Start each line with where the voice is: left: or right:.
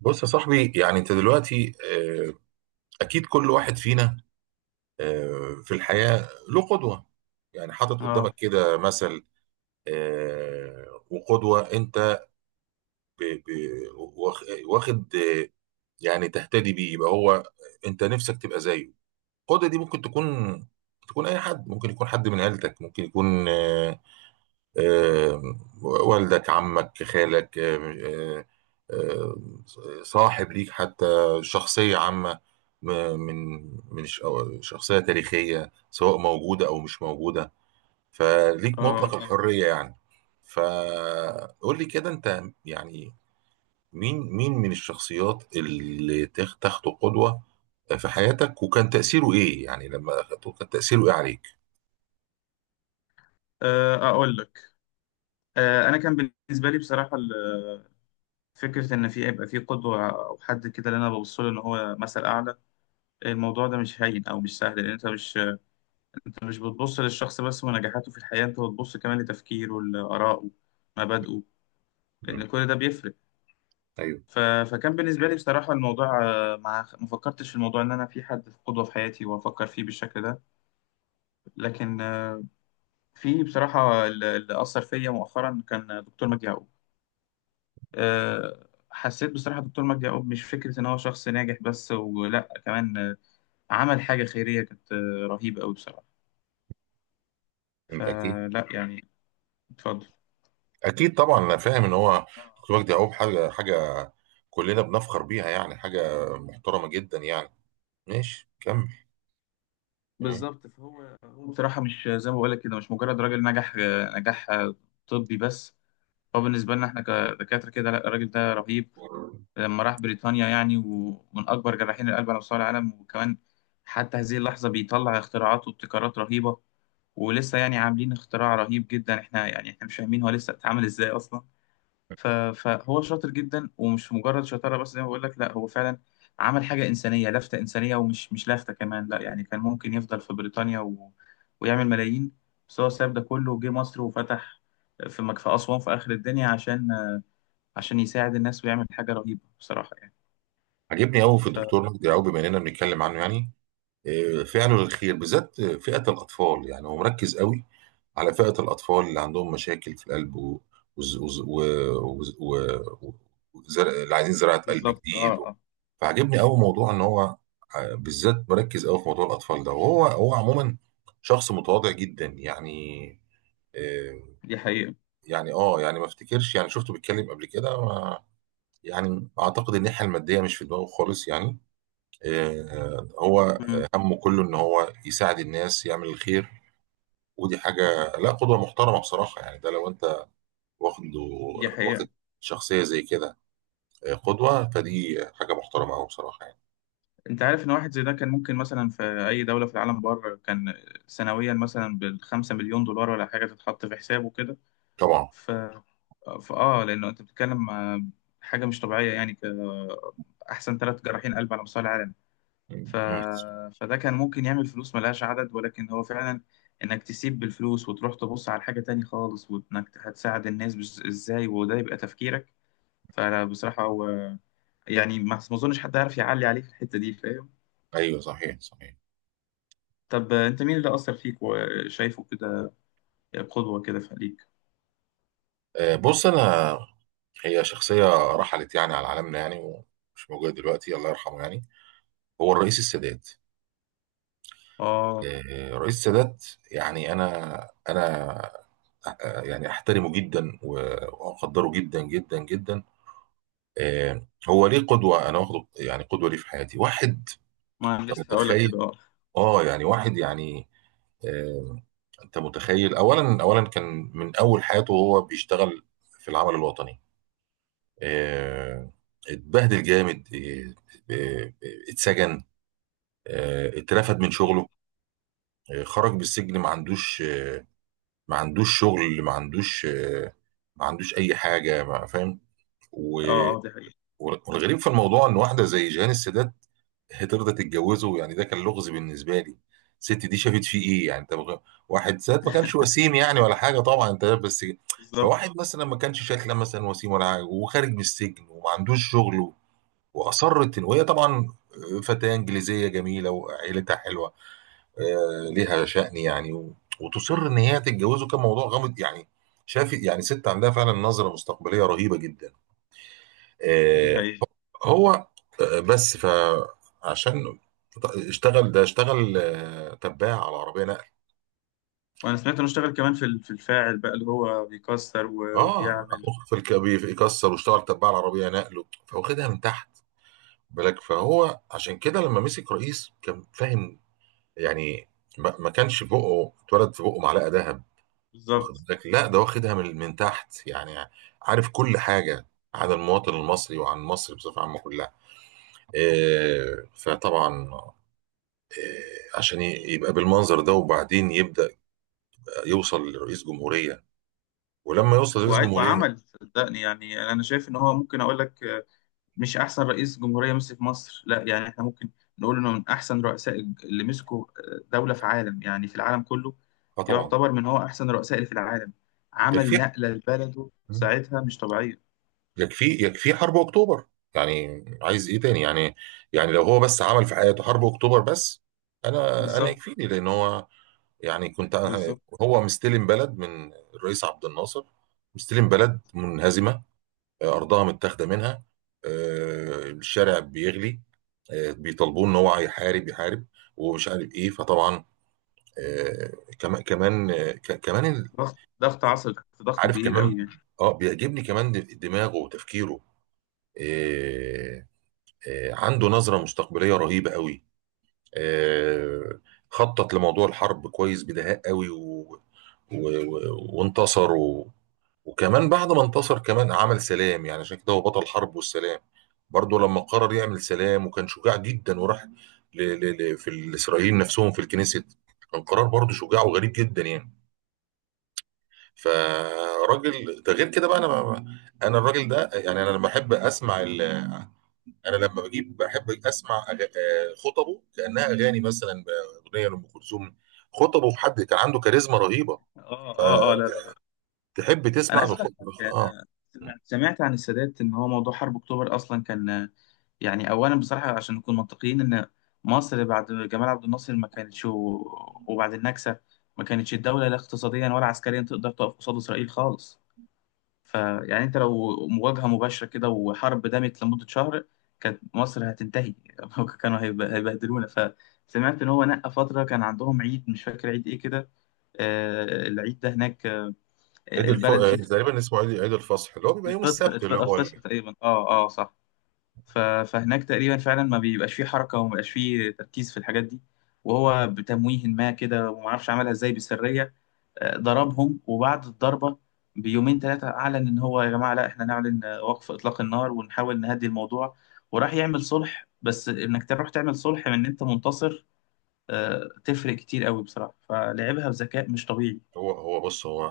right: بص يا صاحبي، يعني انت دلوقتي اكيد كل واحد فينا في الحياة له قدوة، يعني حاطط قدامك
left: اه
right: كده مثل. وقدوة انت واخد، يعني تهتدي بيه، يبقى هو انت نفسك تبقى زيه. القدوة دي ممكن تكون اي حد، ممكن يكون حد من عيلتك، ممكن يكون آه، والدك، عمك، خالك، آه، آه، صاحب ليك حتى، شخصية عامة، م- من من أو شخصية تاريخية، سواء موجودة أو مش موجودة، فليك
left: اه
right: مطلق
left: فاهم.
right: الحرية يعني. فقول لي كده، أنت يعني مين من الشخصيات اللي تاخده قدوة في حياتك، وكان تأثيره إيه؟ يعني لما أخدته كان تأثيره إيه عليك؟
left: اقول لك. انا كان بالنسبه لي بصراحه فكره ان في يبقى في قدوه او حد كده اللي انا ببص له ان هو مثل اعلى. الموضوع ده مش هين او مش سهل، لان انت مش بتبص للشخص بس ونجاحاته في الحياه، انت بتبص كمان لتفكيره لارائه مبادئه،
right: مم.
left: لان كل ده بيفرق.
right: أيوه.
left: ف... فكان بالنسبه لي بصراحه الموضوع، ما فكرتش في الموضوع ان انا في حد في قدوه في حياتي وافكر فيه بالشكل ده. لكن، في بصراحه اللي اثر فيا مؤخرا كان دكتور مجدي يعقوب. آه، حسيت بصراحة دكتور مجدي يعقوب مش فكرة إن هو شخص ناجح بس، ولا كمان عمل حاجة خيرية كانت رهيبة أوي بصراحة.
right: أنت أكيد.
left: فلا يعني. اتفضل.
right: اكيد طبعا انا فاهم ان هو دكتور وجدي يعقوب حاجه حاجه كلنا بنفخر بيها، يعني حاجه محترمه جدا يعني. ماشي كمل. تمام.
left: بالظبط. فهو بصراحة مش زي ما بقولك كده، مش مجرد راجل نجح نجاح طبي بس. هو بالنسبة لنا احنا كدكاترة كده، لا الراجل ده رهيب. لما راح بريطانيا يعني، ومن أكبر جراحين القلب على مستوى العالم، وكمان حتى هذه اللحظة بيطلع اختراعات وابتكارات رهيبة. ولسه يعني عاملين اختراع رهيب جدا، احنا يعني احنا مش فاهمين هو لسه اتعمل ازاي اصلا. فهو شاطر جدا، ومش مجرد شطارة بس زي ما بقول لك، لا هو فعلا عمل حاجة إنسانية، لفتة إنسانية. ومش مش لفتة كمان، لا يعني كان ممكن يفضل في بريطانيا ويعمل ملايين. بس هو ساب ده كله وجه مصر، وفتح في في أسوان، في آخر الدنيا، عشان يساعد الناس ويعمل حاجة رهيبة بصراحة يعني.
right: عجبني قوي في
left: ف
right: الدكتور وجدي يعقوب، بما اننا بنتكلم عنه، يعني فعله للخير بالذات فئة الأطفال. يعني هو مركز قوي على فئة الأطفال اللي عندهم مشاكل في القلب و... وز- وز- و... وز- و... و... وزر... اللي عايزين زراعة قلب
left: بالظبط. اه
right: جديد
left: اه
right: فعجبني قوي موضوع إن هو بالذات مركز قوي في موضوع الأطفال ده، وهو عموما شخص متواضع جدا يعني. آه،
left: دي حقيقة.
right: يعني اه، يعني ما افتكرش، يعني شفته بيتكلم قبل كده، ما يعني اعتقد ان الناحيه الماديه مش في دماغه خالص يعني. هو
left: مم.
right: همه كله ان هو يساعد الناس، يعمل الخير، ودي حاجه لا، قدوه محترمه بصراحه يعني. ده لو انت واخد
left: دي
right: واخد
left: حقيقة.
right: شخصيه زي كده قدوه، فدي حاجه محترمه قوي بصراحه يعني.
left: انت عارف ان واحد زي ده كان ممكن مثلا في اي دولة في العالم بره، كان سنويا مثلا بـ5 مليون دولار ولا حاجة تتحط في حسابه كده.
right: طبعا.
left: ف... فاه لانه انت بتتكلم حاجة مش طبيعية يعني. احسن ثلاث جراحين قلب على مستوى العالم. ف...
right: مم. مم.
left: فده كان ممكن يعمل فلوس ملهاش عدد، ولكن هو فعلا، انك تسيب بالفلوس وتروح تبص على حاجة تاني خالص، وانك هتساعد الناس ازاي، وده يبقى تفكيرك. فبصراحة هو يعني ما اظنش حد يعرف يعلي عليه في الحتة دي فاهم.
right: ايوه، صحيح صحيح.
left: طب انت مين اللي اثر فيك وشايفه كده قدوه كده في عليك؟
right: بص، هي شخصيه رحلت يعني على عالمنا، يعني ومش موجوده دلوقتي، الله يرحمه يعني. هو الرئيس السادات.
left: اه.
right: رئيس سادات. يعني انا يعني احترمه جدا واقدره جدا جدا جدا. هو ليه قدوه انا واخده، يعني قدوه ليه في حياتي؟ واحد،
left: ما انا
right: انت
left: لسه اقول لك
right: متخيل؟
left: كده. اه
right: اه يعني واحد يعني آه، انت متخيل؟ اولا كان من اول حياته وهو بيشتغل في العمل الوطني. آه، اتبهدل جامد، آه، اتسجن، اترفد من
left: اه
right: شغله، خرج بالسجن ما عندوش ما عندوش شغل، ما عندوش ما عندوش اي حاجه، ما فاهم و-
left: اه اه. دي حقيقه.
right: والغريب في الموضوع ان واحده زي جيهان السادات هترضى تتجوزه. يعني ده كان لغز بالنسبه لي، الست دي شافت فيه ايه يعني؟ انت واحد سادات ما كانش وسيم، يعني ولا حاجه، طبعا انت بس.
left: بالظبط.
right: فواحد مثلا ما كانش شكله مثلا وسيم ولا حاجه، وخارج من السجن، وما عندوش شغل، واصرت ان، وهي طبعا فتاه انجليزيه جميله، وعيلتها حلوه، ليها شأن يعني وتصر ان هي تتجوزه. كان موضوع غامض يعني، شاف يعني ست عندها فعلا نظرة مستقبلية رهيبة جدا.
left: دي
right: آه،
left: حقيقه.
right: هو بس. فعشان اشتغل، ده اشتغل تباع على عربية نقل.
left: وانا سمعت انه اشتغل كمان في في الفاعل بقى اللي هو بيكسر
right: اه،
left: وبيعمل.
right: اخوه في الكبير يكسر، واشتغل تباع على عربية نقل، فواخدها من تحت بالك. فهو عشان كده لما مسك رئيس كان فاهم يعني، ما كانش في بقه اتولد، في بقه معلقة ذهب، واخد
left: بالظبط.
right: بالك؟ لا، ده واخدها من تحت يعني، عارف كل حاجه عن المواطن المصري، وعن مصر بصفه عامه كلها. إيه، فطبعا عشان يبقى بالمنظر ده، وبعدين يبدا يوصل لرئيس جمهوريه. ولما يوصل لرئيس جمهوريه،
left: وعمل صدقني يعني، يعني انا شايف ان هو ممكن اقول لك مش احسن رئيس جمهوريه مسك مصر، لا يعني احنا ممكن نقول انه من احسن رؤساء اللي مسكوا دوله في عالم، يعني في العالم كله.
right: اه طبعا.
left: يعتبر من هو احسن الرؤساء اللي في العالم. عمل
right: يكفي
left: نقله لبلده ساعتها مش طبيعيه.
right: يكفي حرب اكتوبر، يعني عايز ايه تاني يعني؟ يعني لو هو بس عمل في حياته حرب اكتوبر بس، انا
left: بالظبط.
right: يكفيني، لان هو يعني. كنت أنا-
left: بالظبط.
right: هو مستلم بلد من الرئيس عبد الناصر، مستلم بلد منهزمه، ارضها متاخده منها. الشارع بيغلي، بيطالبوه ان هو يحارب يحارب، ومش عارف ايه. فطبعا آه، كمان
left: ضغط عصر، تحت ضغط
right: عارف
left: كبير
right: كمان.
left: قوي يعني.
right: اه، بيعجبني كمان دماغه وتفكيره. آه، عنده نظرة مستقبلية رهيبة قوي. آه، خطط لموضوع الحرب كويس بدهاء قوي وانتصر وكمان بعد ما انتصر كمان عمل سلام، يعني عشان كده هو بطل حرب والسلام. برضه لما قرر يعمل سلام، وكان شجاع جدا، وراح في الإسرائيليين نفسهم في الكنيسة. كان قرار برضه شجاع وغريب جدا يعني. فراجل ده غير كده بقى. انا الراجل ده، يعني انا لما احب اسمع انا لما بجيب بحب اسمع أغ... آه، خطبه كانها اغاني مثلا، اغنيه لام كلثوم. خطبه في حد كان عنده كاريزما رهيبه،
left: اه اه اه لا لا لا.
right: فتحب
left: انا
right: تسمع
left: عايز
right: له
left: اقول لك
right: خطبه.
left: حاجة،
right: اه،
left: انا سمعت عن السادات ان هو موضوع حرب اكتوبر اصلا كان، يعني اولا بصراحه عشان نكون منطقيين، ان مصر بعد جمال عبد الناصر ما كانتش، وبعد النكسه ما كانتش الدوله لا اقتصاديا ولا عسكريا تقدر تقف قصاد اسرائيل خالص. فيعني انت لو مواجهه مباشره كده، وحرب دامت لمده شهر، كانت مصر هتنتهي. كانوا هيبهدلونا. فسمعت ان هو نقى فتره كان عندهم عيد، مش فاكر عيد ايه كده، العيد ده هناك
right: عيد الف...
left: البلد
right: آه،
left: فيه.
right: تقريبا اسمه عيد الفصح، اللي هو بيبقى يوم
left: الفطر
right: السبت، اللي
left: الفطر
right: هو
left: الفطر تقريبا. اه اه صح. فهناك تقريبا فعلا ما بيبقاش فيه حركة، وما بيبقاش فيه تركيز في الحاجات دي. وهو بتمويه ما كده، وما اعرفش عملها ازاي بسرية، ضربهم. وبعد الضربة بيومين ثلاثة أعلن إن هو يا جماعة لا، إحنا نعلن وقف إطلاق النار، ونحاول نهدي الموضوع. وراح يعمل صلح، بس إنك تروح تعمل صلح من إن أنت منتصر، تفرق كتير قوي بصراحة. فلعبها بذكاء مش طبيعي.
right: هو هو بص هو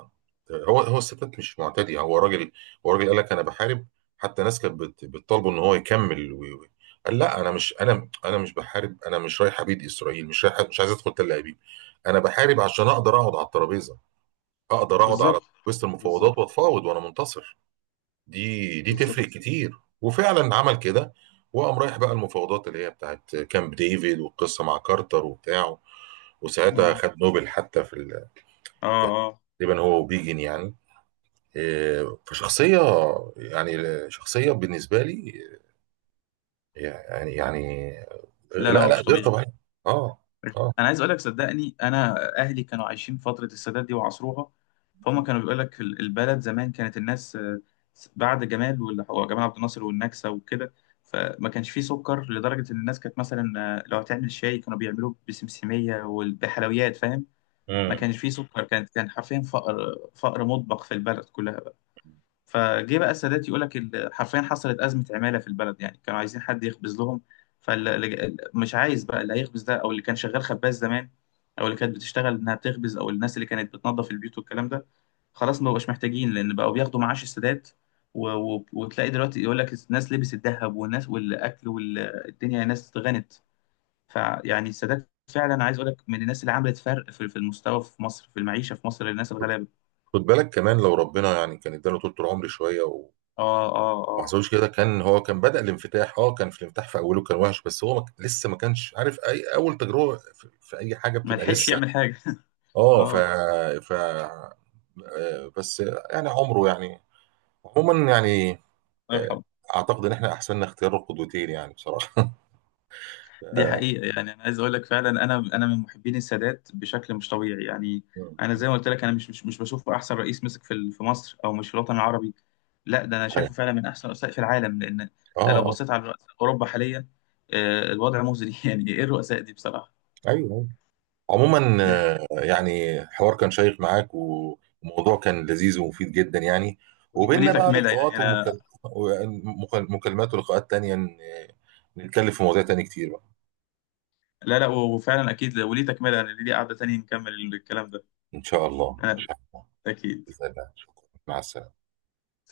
right: هو هو الستات مش معتدي، هو راجل. هو راجل قال لك انا بحارب. حتى ناس كانت بتطالبه ان هو يكمل قال لا، انا مش، انا مش بحارب، انا مش رايح ابيد اسرائيل، مش رايح، مش عايز ادخل تل ابيب. انا بحارب عشان اقدر اقعد على الترابيزه، اقدر اقعد على
left: بالظبط.
right: وسط المفاوضات،
left: بالظبط.
right: واتفاوض وانا منتصر. دي
left: بالظبط.
right: تفرق كتير. وفعلا عمل كده، وقام رايح بقى المفاوضات اللي هي بتاعت كامب ديفيد، والقصه مع كارتر وبتاعه، وساعتها
left: مم.
right: خد نوبل حتى في
left: آه آه.
right: تقريبا هو وبيجن يعني. إيه، فشخصيه يعني، شخصيه بالنسبه لي يعني يعني
left: لا لا
right: لا
left: هو
right: لا
left: مش
right: غير
left: طبيعي.
right: طبيعيه. اه، اه.
left: انا عايز اقول لك صدقني، انا اهلي كانوا عايشين فتره السادات دي وعصروها. فهم كانوا بيقول لك البلد زمان كانت الناس، بعد جمال، واللي هو جمال عبد الناصر، والنكسه وكده. فما كانش فيه سكر، لدرجه ان الناس كانت مثلا، لو هتعمل شاي كانوا بيعملوه بسمسميه وبحلويات فاهم. ما
right: مم.
left: كانش فيه سكر، كانت كان حرفيا فقر. فقر مطبق في البلد كلها. فجه بقى السادات يقول لك، حرفيا حصلت أزمة عمالة في البلد، يعني كانوا عايزين حد يخبز لهم. فمش عايز بقى اللي هيخبز ده، أو اللي كان شغال خباز زمان، أو اللي كانت بتشتغل إنها بتخبز، أو الناس اللي كانت بتنظف البيوت والكلام ده. خلاص ما بقوش محتاجين، لأن بقوا بياخدوا معاش السادات. وتلاقي دلوقتي يقول لك الناس لبس الذهب، والناس والأكل والدنيا، الناس غنت. فيعني السادات فعلا، عايز اقول لك، من الناس اللي عملت فرق في المستوى في مصر، في المعيشة في مصر للناس الغلابة.
right: خد بالك كمان لو ربنا يعني كان اداله طول العمر شويه،
left: اه اه اه.
right: محظوظ كده كان. هو كان بدأ الانفتاح، اه كان في الانفتاح في اوله كان وحش، بس هو ما لسه ما كانش عارف اي اول تجربة في اي حاجة
left: ما
right: بتبقى
left: لحقش
right: لسه.
left: يعمل حاجة.
right: اه، ف
left: اه.
right: ف بس يعني عمره يعني، عموما يعني.
left: الله
right: آه،
left: يرحمه.
right: اعتقد ان احنا احسننا اختيار القدوتين يعني بصراحة.
left: دي حقيقة. يعني أنا عايز أقول لك فعلا، أنا من محبين السادات بشكل مش طبيعي يعني. أنا
right: مم.
left: زي ما قلت لك، أنا مش بشوفه أحسن رئيس مسك في في مصر، أو مش في الوطن العربي. لا ده أنا
right: اه،
left: شايفه فعلا من أحسن الرؤساء في العالم، لأن
right: اه.
left: أنت لو
right: آه،
left: بصيت على رؤساء أوروبا حاليا، الوضع مزري. يعني إيه الرؤساء دي بصراحة.
right: ايوه. آه. عموما
left: دي حقيقة.
right: يعني حوار كان شيق معاك، وموضوع كان لذيذ ومفيد جدا يعني.
left: وليه
right: وبيننا
left: وليه
right: بقى
left: تكملة يعني
right: لقاءات
left: أنا.
right: ومكالمات ولقاءات تانية، نتكلم في مواضيع تانية كتير بقى.
left: لا لا، وفعلا أكيد وليه تكملة. أنا ليه قعدة تانية نكمل الكلام ده.
right: إن شاء الله إن
left: أنا
right: شاء الله.
left: أكيد.
right: بإذن الله. شكرا، مع السلامة.